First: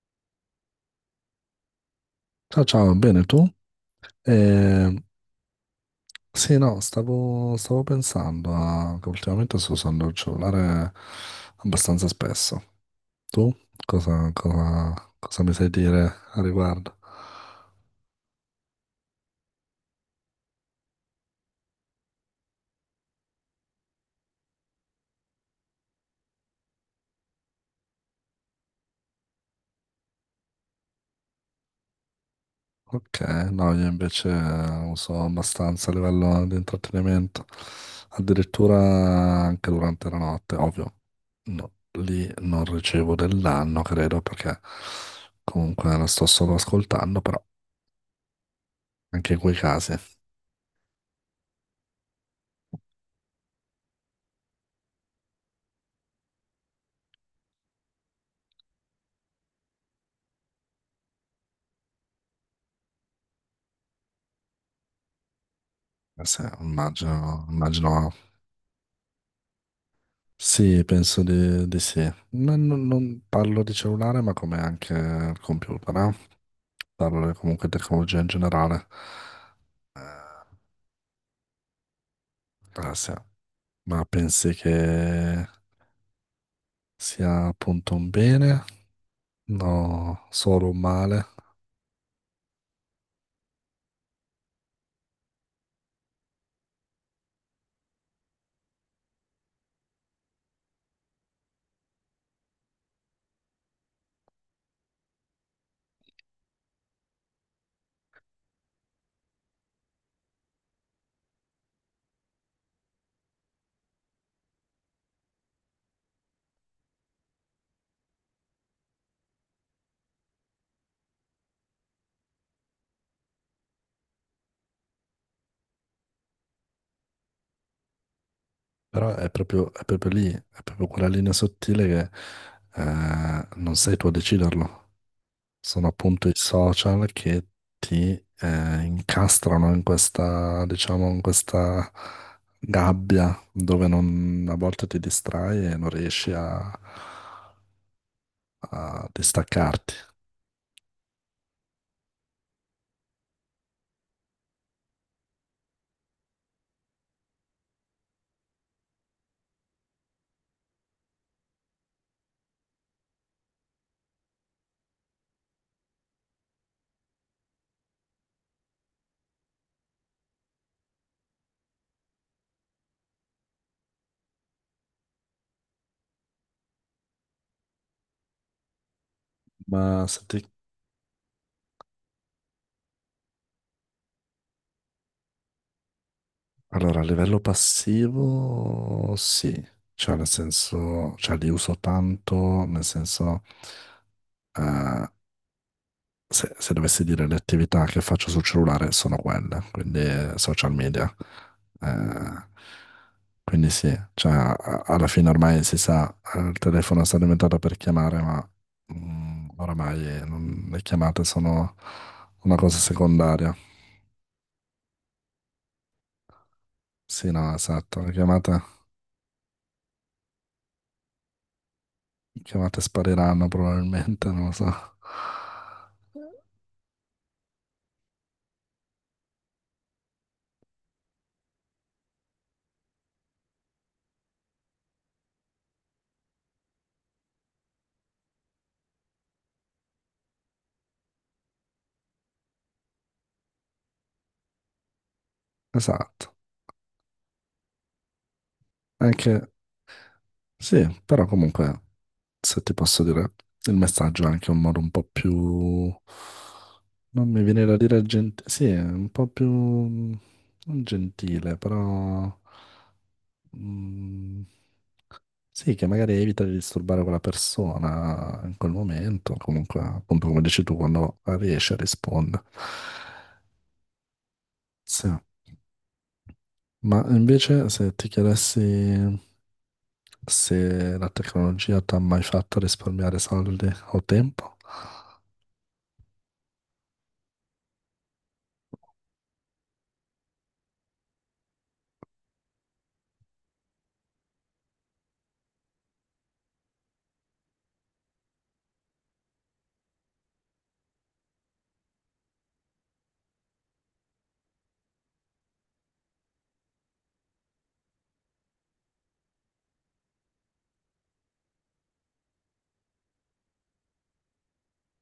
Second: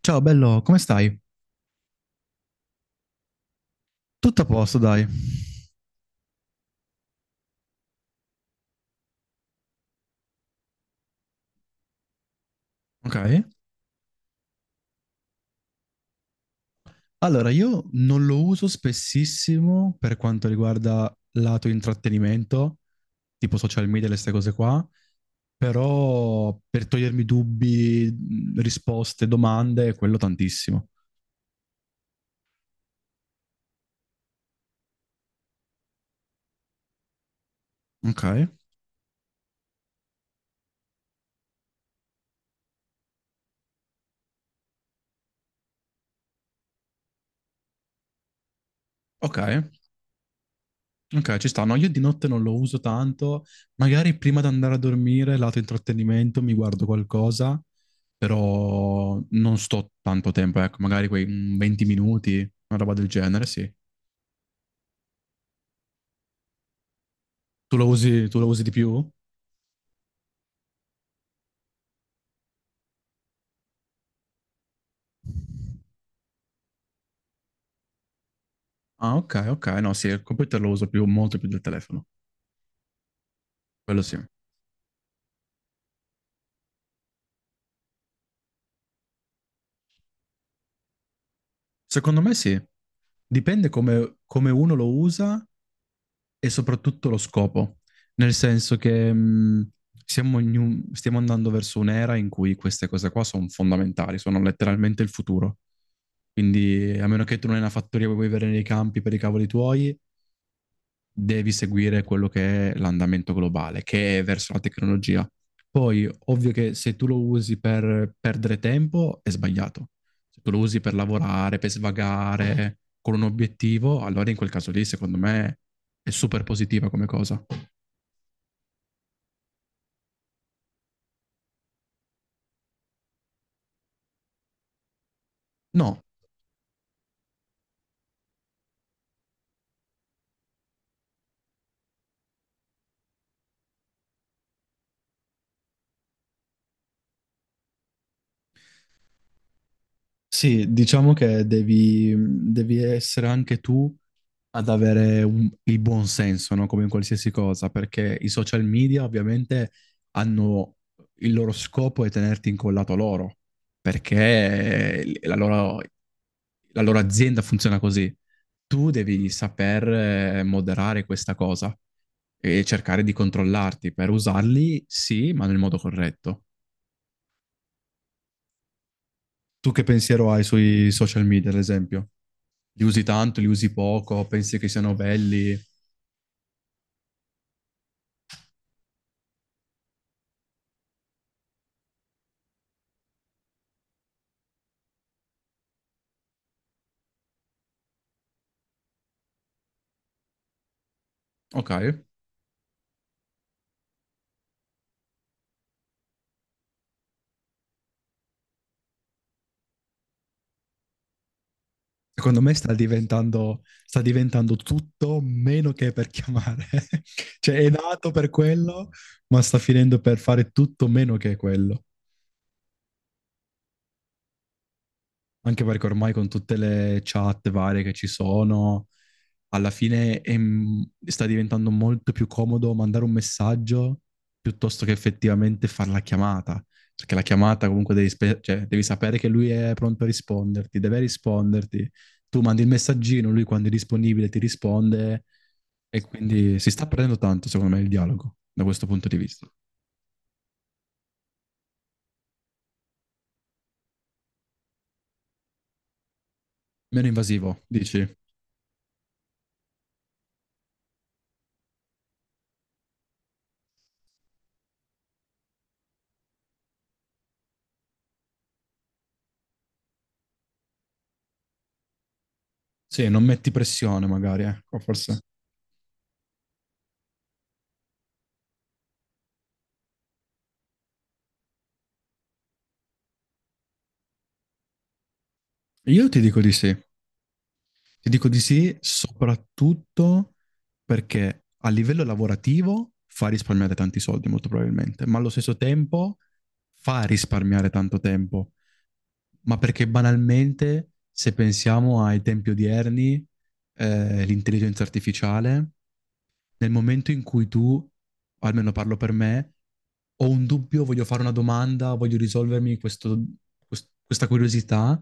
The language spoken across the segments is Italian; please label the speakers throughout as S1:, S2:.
S1: Ciao bello, come stai?
S2: Ciao, ciao, bene tu?
S1: Tutto a posto,
S2: Eh,
S1: dai.
S2: sì, no, stavo pensando che ultimamente sto usando il cellulare abbastanza spesso.
S1: Ok.
S2: Tu cosa mi sai dire a riguardo?
S1: Allora, io non lo uso spessissimo per quanto riguarda lato intrattenimento, tipo social media e queste cose qua, però per togliermi dubbi, risposte, domande, quello tantissimo.
S2: Ok, no, io invece uso abbastanza a livello di intrattenimento,
S1: Ok,
S2: addirittura anche durante la notte, ovvio. No, lì non ricevo del danno, credo, perché comunque la sto solo ascoltando, però anche
S1: ok.
S2: in quei casi.
S1: Ok, ci sta. No, io di notte non lo uso tanto. Magari prima di andare a dormire, lato intrattenimento, mi guardo qualcosa, però non sto tanto tempo, ecco, magari quei 20 minuti, una roba del genere, sì.
S2: Sì, immagino,
S1: Tu lo usi,
S2: immagino.
S1: tu lo usi di più?
S2: Sì, penso di sì. Non parlo di cellulare, ma come anche il computer, eh? Parlo comunque di tecnologia in generale.
S1: Ah, ok, ok. No, sì, il
S2: Eh,
S1: computer lo uso più, molto più del telefono.
S2: ah, sì.
S1: Quello
S2: Ma
S1: sì.
S2: pensi che sia appunto un bene? No, solo un male.
S1: Secondo me sì. Dipende come uno lo usa e soprattutto lo scopo, nel senso che stiamo andando verso un'era in cui queste cose qua sono fondamentali, sono letteralmente il futuro. Quindi, a meno che tu non hai una fattoria e vuoi vivere nei campi per i cavoli tuoi, devi seguire quello che è l'andamento globale, che è verso la tecnologia. Poi, ovvio che se tu lo usi per perdere tempo, è sbagliato. Se tu lo usi per lavorare, per svagare, con un obiettivo, allora in quel caso lì, secondo me, è super positiva come cosa.
S2: Però è proprio lì, è proprio quella linea sottile che non sei tu a deciderlo. Sono
S1: No,
S2: appunto i social che ti incastrano in questa, diciamo, in questa gabbia dove a volte ti distrai e non riesci a distaccarti.
S1: sì, diciamo che devi essere anche tu ad avere il buon senso, no? Come in qualsiasi cosa, perché i social media ovviamente hanno il loro scopo è tenerti incollato a loro, perché la loro azienda funziona così. Tu devi saper moderare questa cosa e cercare di controllarti per usarli, sì, ma nel modo corretto. Tu che
S2: Ma se
S1: pensiero hai
S2: ti-
S1: sui social media, ad esempio? Li usi tanto, li usi poco, pensi che siano belli.
S2: Allora, a livello passivo, sì, cioè nel senso, cioè li uso tanto, nel senso... eh, se, se dovessi dire le attività che faccio sul cellulare sono quelle, quindi social media.
S1: Ok.
S2: Eh, quindi sì, cioè, alla fine ormai si sa, il telefono sta diventato per chiamare, ma oramai le chiamate sono
S1: Secondo me
S2: una
S1: sta
S2: cosa secondaria.
S1: diventando, sta diventando tutto meno che per chiamare.
S2: Sì, no,
S1: Cioè è
S2: esatto,
S1: nato per quello, ma sta finendo per fare tutto meno che quello.
S2: le chiamate spariranno probabilmente, non lo so.
S1: Anche perché ormai con tutte le chat varie che ci sono, alla fine sta diventando molto più comodo mandare un messaggio piuttosto che effettivamente fare la chiamata. Perché la chiamata comunque devi, cioè, devi sapere che lui è pronto a risponderti, deve risponderti. Tu mandi il messaggino, lui quando è disponibile ti risponde e
S2: Esatto,
S1: quindi si sta perdendo tanto, secondo me, il dialogo da questo punto di vista.
S2: anche sì, però comunque. Se ti posso dire, il messaggio è anche un modo un po' più...
S1: Meno
S2: Non mi
S1: invasivo,
S2: viene da
S1: dici?
S2: dire gentile, sì, è un po' più... non gentile, però... mm, sì, che magari evita di disturbare quella persona in quel momento, comunque, appunto come dici tu, quando riesci a rispondere.
S1: Sì, non metti pressione magari, ecco,
S2: Sì,
S1: forse.
S2: ma invece se ti chiedessi se la tecnologia ti ha mai fatto risparmiare soldi o tempo?
S1: Io ti dico di sì. Ti dico di sì, soprattutto perché a livello lavorativo fa risparmiare tanti soldi, molto probabilmente, ma allo stesso tempo fa risparmiare tanto tempo. Ma perché banalmente, se pensiamo ai tempi odierni, l'intelligenza artificiale nel momento in cui tu, o almeno parlo per me, ho un dubbio, voglio fare una domanda, voglio risolvermi questa curiosità,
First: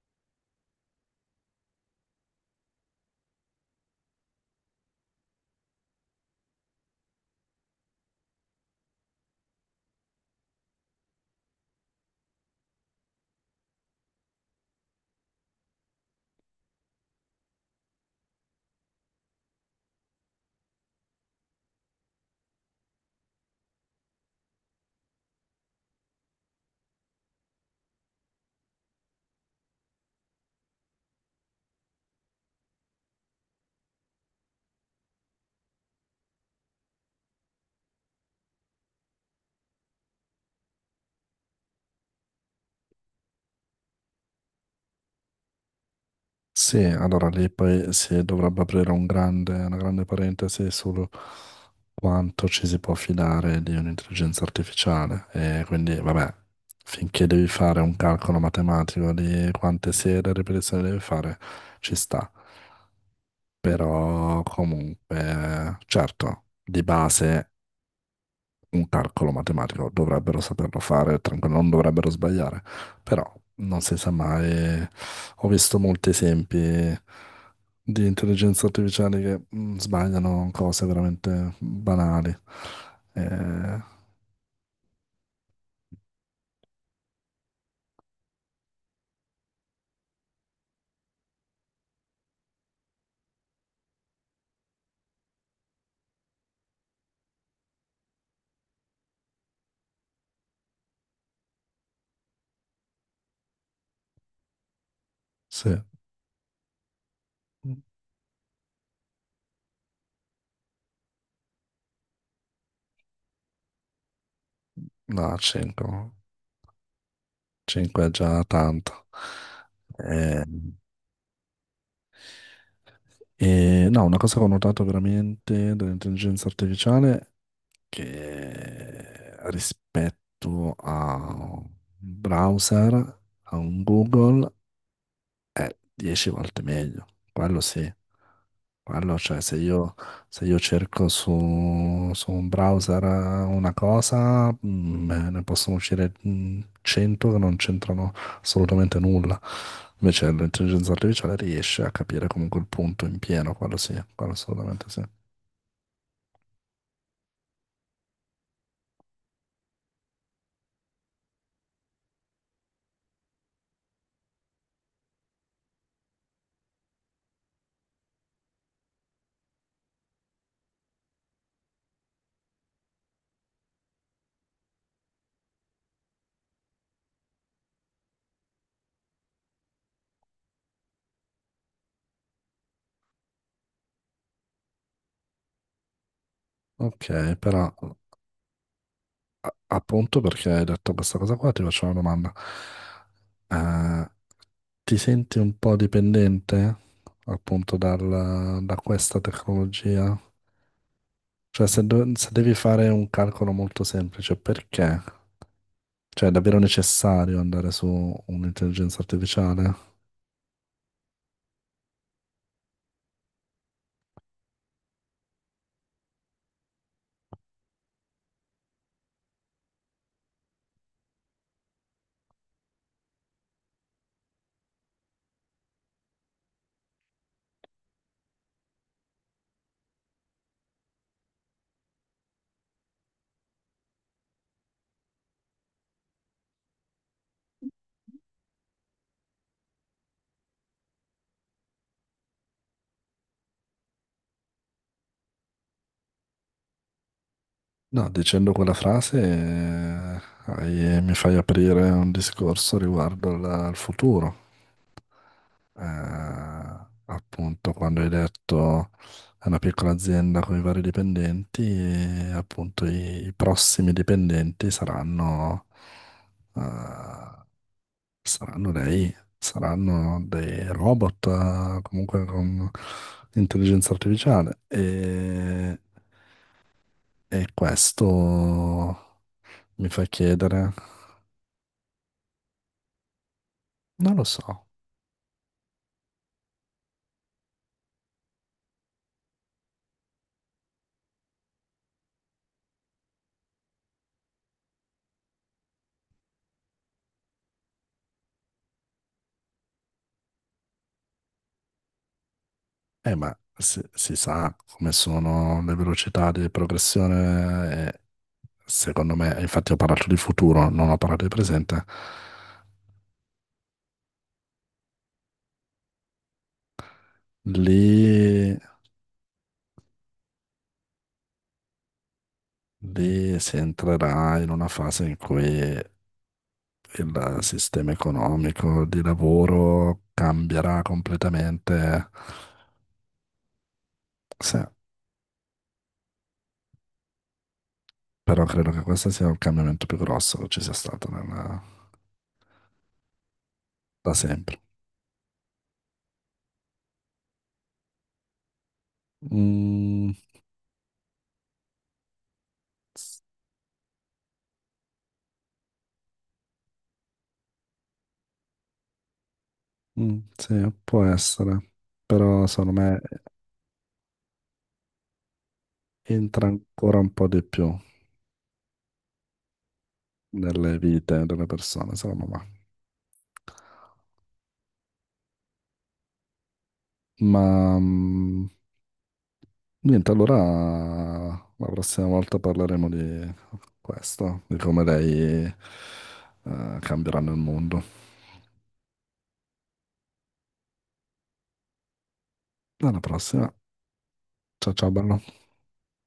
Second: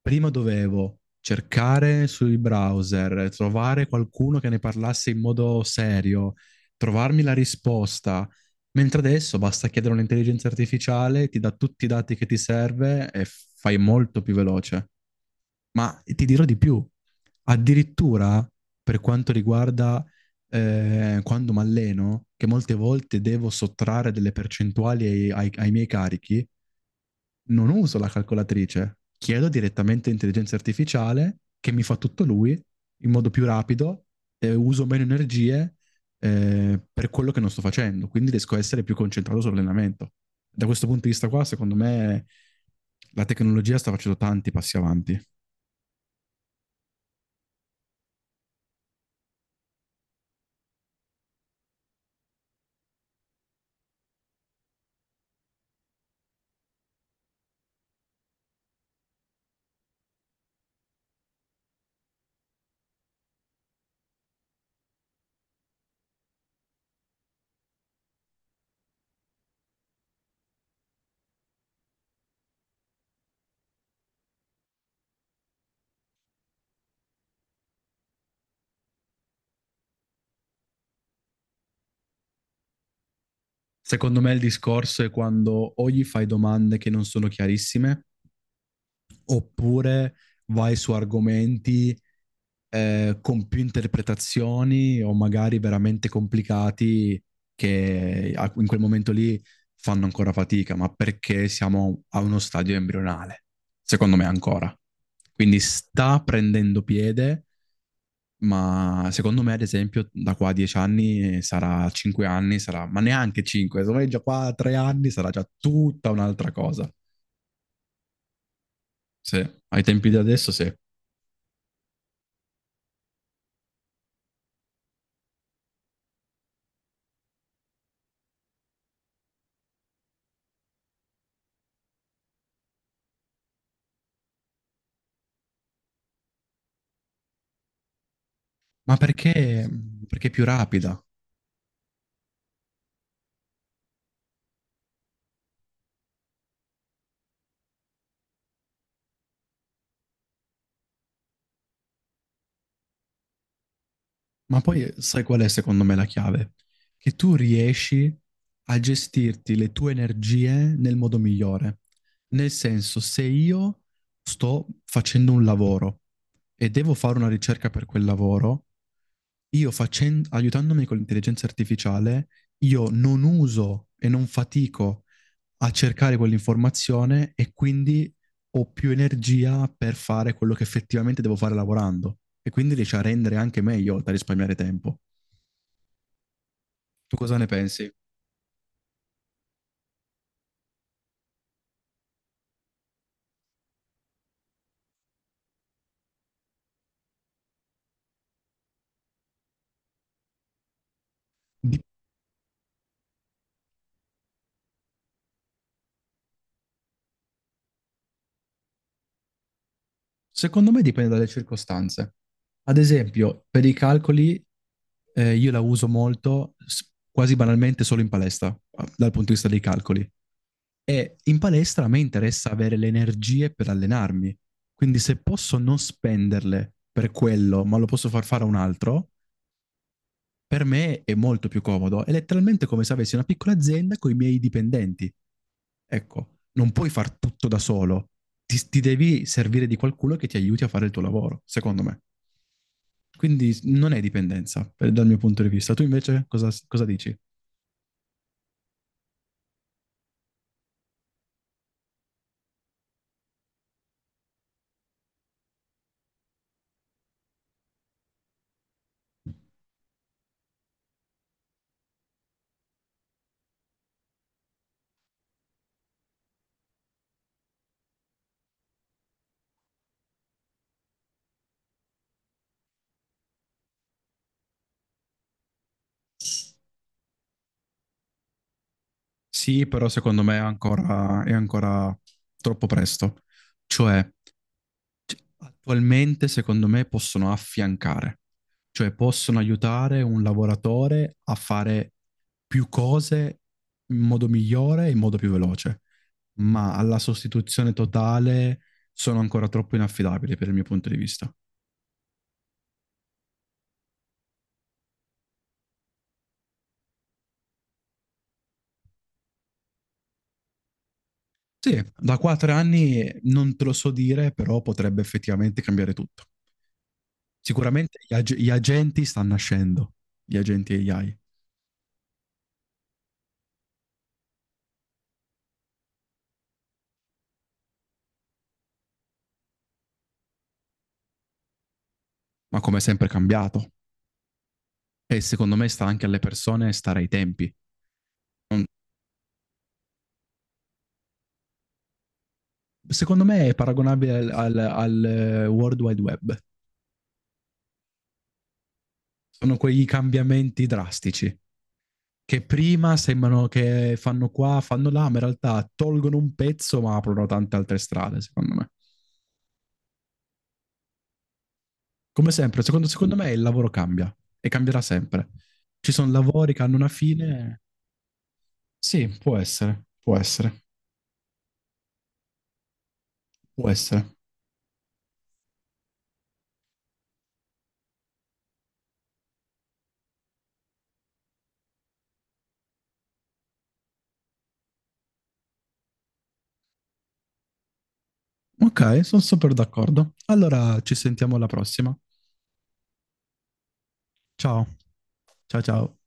S1: prima dovevo cercare sui browser, trovare qualcuno che ne parlasse in modo serio, trovarmi la risposta. Mentre adesso basta chiedere a un'intelligenza artificiale, ti dà tutti i dati che ti serve e fai molto più veloce. Ma ti dirò di più, addirittura per quanto riguarda quando mi alleno, che molte volte devo sottrarre delle percentuali ai miei carichi, non uso la calcolatrice, chiedo direttamente intelligenza artificiale che mi fa tutto lui in modo più rapido, uso meno energie per quello che non sto facendo, quindi riesco a essere più concentrato sull'allenamento. Da questo punto di vista qua, secondo me la tecnologia sta facendo tanti passi avanti.
S2: Sì, allora lì poi si dovrebbe aprire un una grande parentesi su quanto ci si può fidare di un'intelligenza artificiale. E quindi, vabbè, finché devi fare un calcolo matematico di quante serie e ripetizioni devi fare, ci sta. Però comunque, certo, di base un calcolo matematico, dovrebbero saperlo fare, tranquillo, non dovrebbero sbagliare, però non si sa mai. Ho visto molti esempi di intelligenze artificiali che sbagliano cose veramente banali. Eh,
S1: Secondo me il discorso è quando o gli fai domande che non sono chiarissime, oppure vai su argomenti con più interpretazioni o magari veramente complicati che in quel momento lì fanno ancora fatica, ma perché siamo a uno stadio embrionale, secondo me ancora. Quindi
S2: sì,
S1: sta prendendo piede, ma secondo me, ad esempio, da qua a 10 anni sarà 5 anni, sarà, ma neanche 5, secondo me già qua a 3 anni sarà
S2: no,
S1: già tutta
S2: 5,
S1: un'altra cosa.
S2: 5 è già tanto.
S1: Sì, ai tempi di
S2: Eh,
S1: adesso sì.
S2: e no, una cosa che ho notato veramente dell'intelligenza artificiale che rispetto a un browser, a un Google, 10 volte meglio. Quello sì.
S1: Ma
S2: Quello, cioè,
S1: perché? Perché è più
S2: se io
S1: rapida.
S2: cerco su un browser una cosa, beh, ne possono uscire 100 che non c'entrano assolutamente nulla. Invece l'intelligenza artificiale riesce a capire comunque il punto in pieno, quello sì, quello
S1: Ma
S2: assolutamente
S1: poi
S2: sì.
S1: sai qual è secondo me la chiave? Che tu riesci a gestirti le tue energie nel modo migliore. Nel senso, se io sto facendo un lavoro e devo fare una ricerca per quel lavoro, aiutandomi con l'intelligenza artificiale, io non uso e non fatico a cercare quell'informazione e quindi ho più energia per fare quello che effettivamente devo fare lavorando e quindi riesci a rendere anche meglio, oltre a risparmiare tempo. Tu
S2: Ok,
S1: cosa ne
S2: però
S1: pensi?
S2: appunto perché hai detto questa cosa qua, ti faccio una domanda. Eh, Ti senti un po' dipendente appunto da questa tecnologia? Cioè,
S1: Di-
S2: se devi fare un calcolo molto semplice, perché? Cioè, è davvero necessario andare su un'intelligenza artificiale?
S1: Secondo me dipende dalle circostanze. Ad esempio, per i calcoli io la uso molto, quasi banalmente, solo in palestra, dal punto di vista dei calcoli. E in palestra a me interessa avere le energie per allenarmi. Quindi se posso non spenderle per quello, ma lo posso far fare a un altro, per me è molto più comodo. È letteralmente come se avessi una piccola azienda con i miei dipendenti. Ecco, non puoi far tutto da solo. Ti devi servire di qualcuno che ti aiuti a fare il tuo lavoro, secondo me. Quindi non è dipendenza, dal mio punto di vista. Tu invece cosa dici?
S2: No, dicendo quella frase mi fai aprire un discorso riguardo al futuro. Appunto quando hai detto è una piccola azienda con i vari dipendenti, e, appunto i prossimi dipendenti saranno, eh, saranno saranno dei robot, comunque con intelligenza artificiale. E questo
S1: Sì, però
S2: mi fa
S1: secondo me
S2: chiedere,
S1: è ancora troppo presto. Cioè,
S2: non lo so,
S1: Cioè, attualmente, secondo me, possono affiancare, cioè possono aiutare un lavoratore a fare più cose in modo migliore e in modo più veloce, ma alla sostituzione totale sono ancora troppo inaffidabili per il mio punto di vista.
S2: ma si sa come sono le velocità di progressione secondo me, infatti ho parlato di futuro, non ho parlato di
S1: Sì,
S2: presente,
S1: da quattro anni non te lo so dire, però potrebbe effettivamente cambiare tutto. Sicuramente gli
S2: lì,
S1: agenti stanno nascendo, gli agenti AI,
S2: lì si entrerà in una fase in cui il sistema economico di lavoro cambierà completamente.
S1: ma come sempre è cambiato.
S2: Sì,
S1: E secondo me sta anche alle persone stare ai tempi.
S2: però credo che questo sia il cambiamento più grosso che ci sia stato
S1: Secondo me è paragonabile
S2: da
S1: al, al-
S2: sempre.
S1: al eh, World Wide Web. Sono quei
S2: Mm,
S1: cambiamenti drastici che prima
S2: s-
S1: sembrano che fanno qua, fanno là, ma in realtà tolgono un pezzo ma aprono tante altre strade, secondo me.
S2: sì, può essere,
S1: Come
S2: però
S1: sempre,
S2: secondo
S1: secondo,
S2: me
S1: secondo me il lavoro cambia e cambierà sempre. Ci sono
S2: entra
S1: lavori che hanno una
S2: ancora un po' di
S1: fine.
S2: più
S1: Sì, può essere, può essere,
S2: nelle vite delle persone, secondo me.
S1: può essere.
S2: Ma mm, Niente, allora la prossima volta parleremo di questo, di come lei cambieranno il mondo.
S1: Ok, sono super d'accordo. Allora ci sentiamo alla prossima.
S2: Alla prossima.
S1: Ciao,
S2: Ciao ciao, bello.
S1: ciao ciao.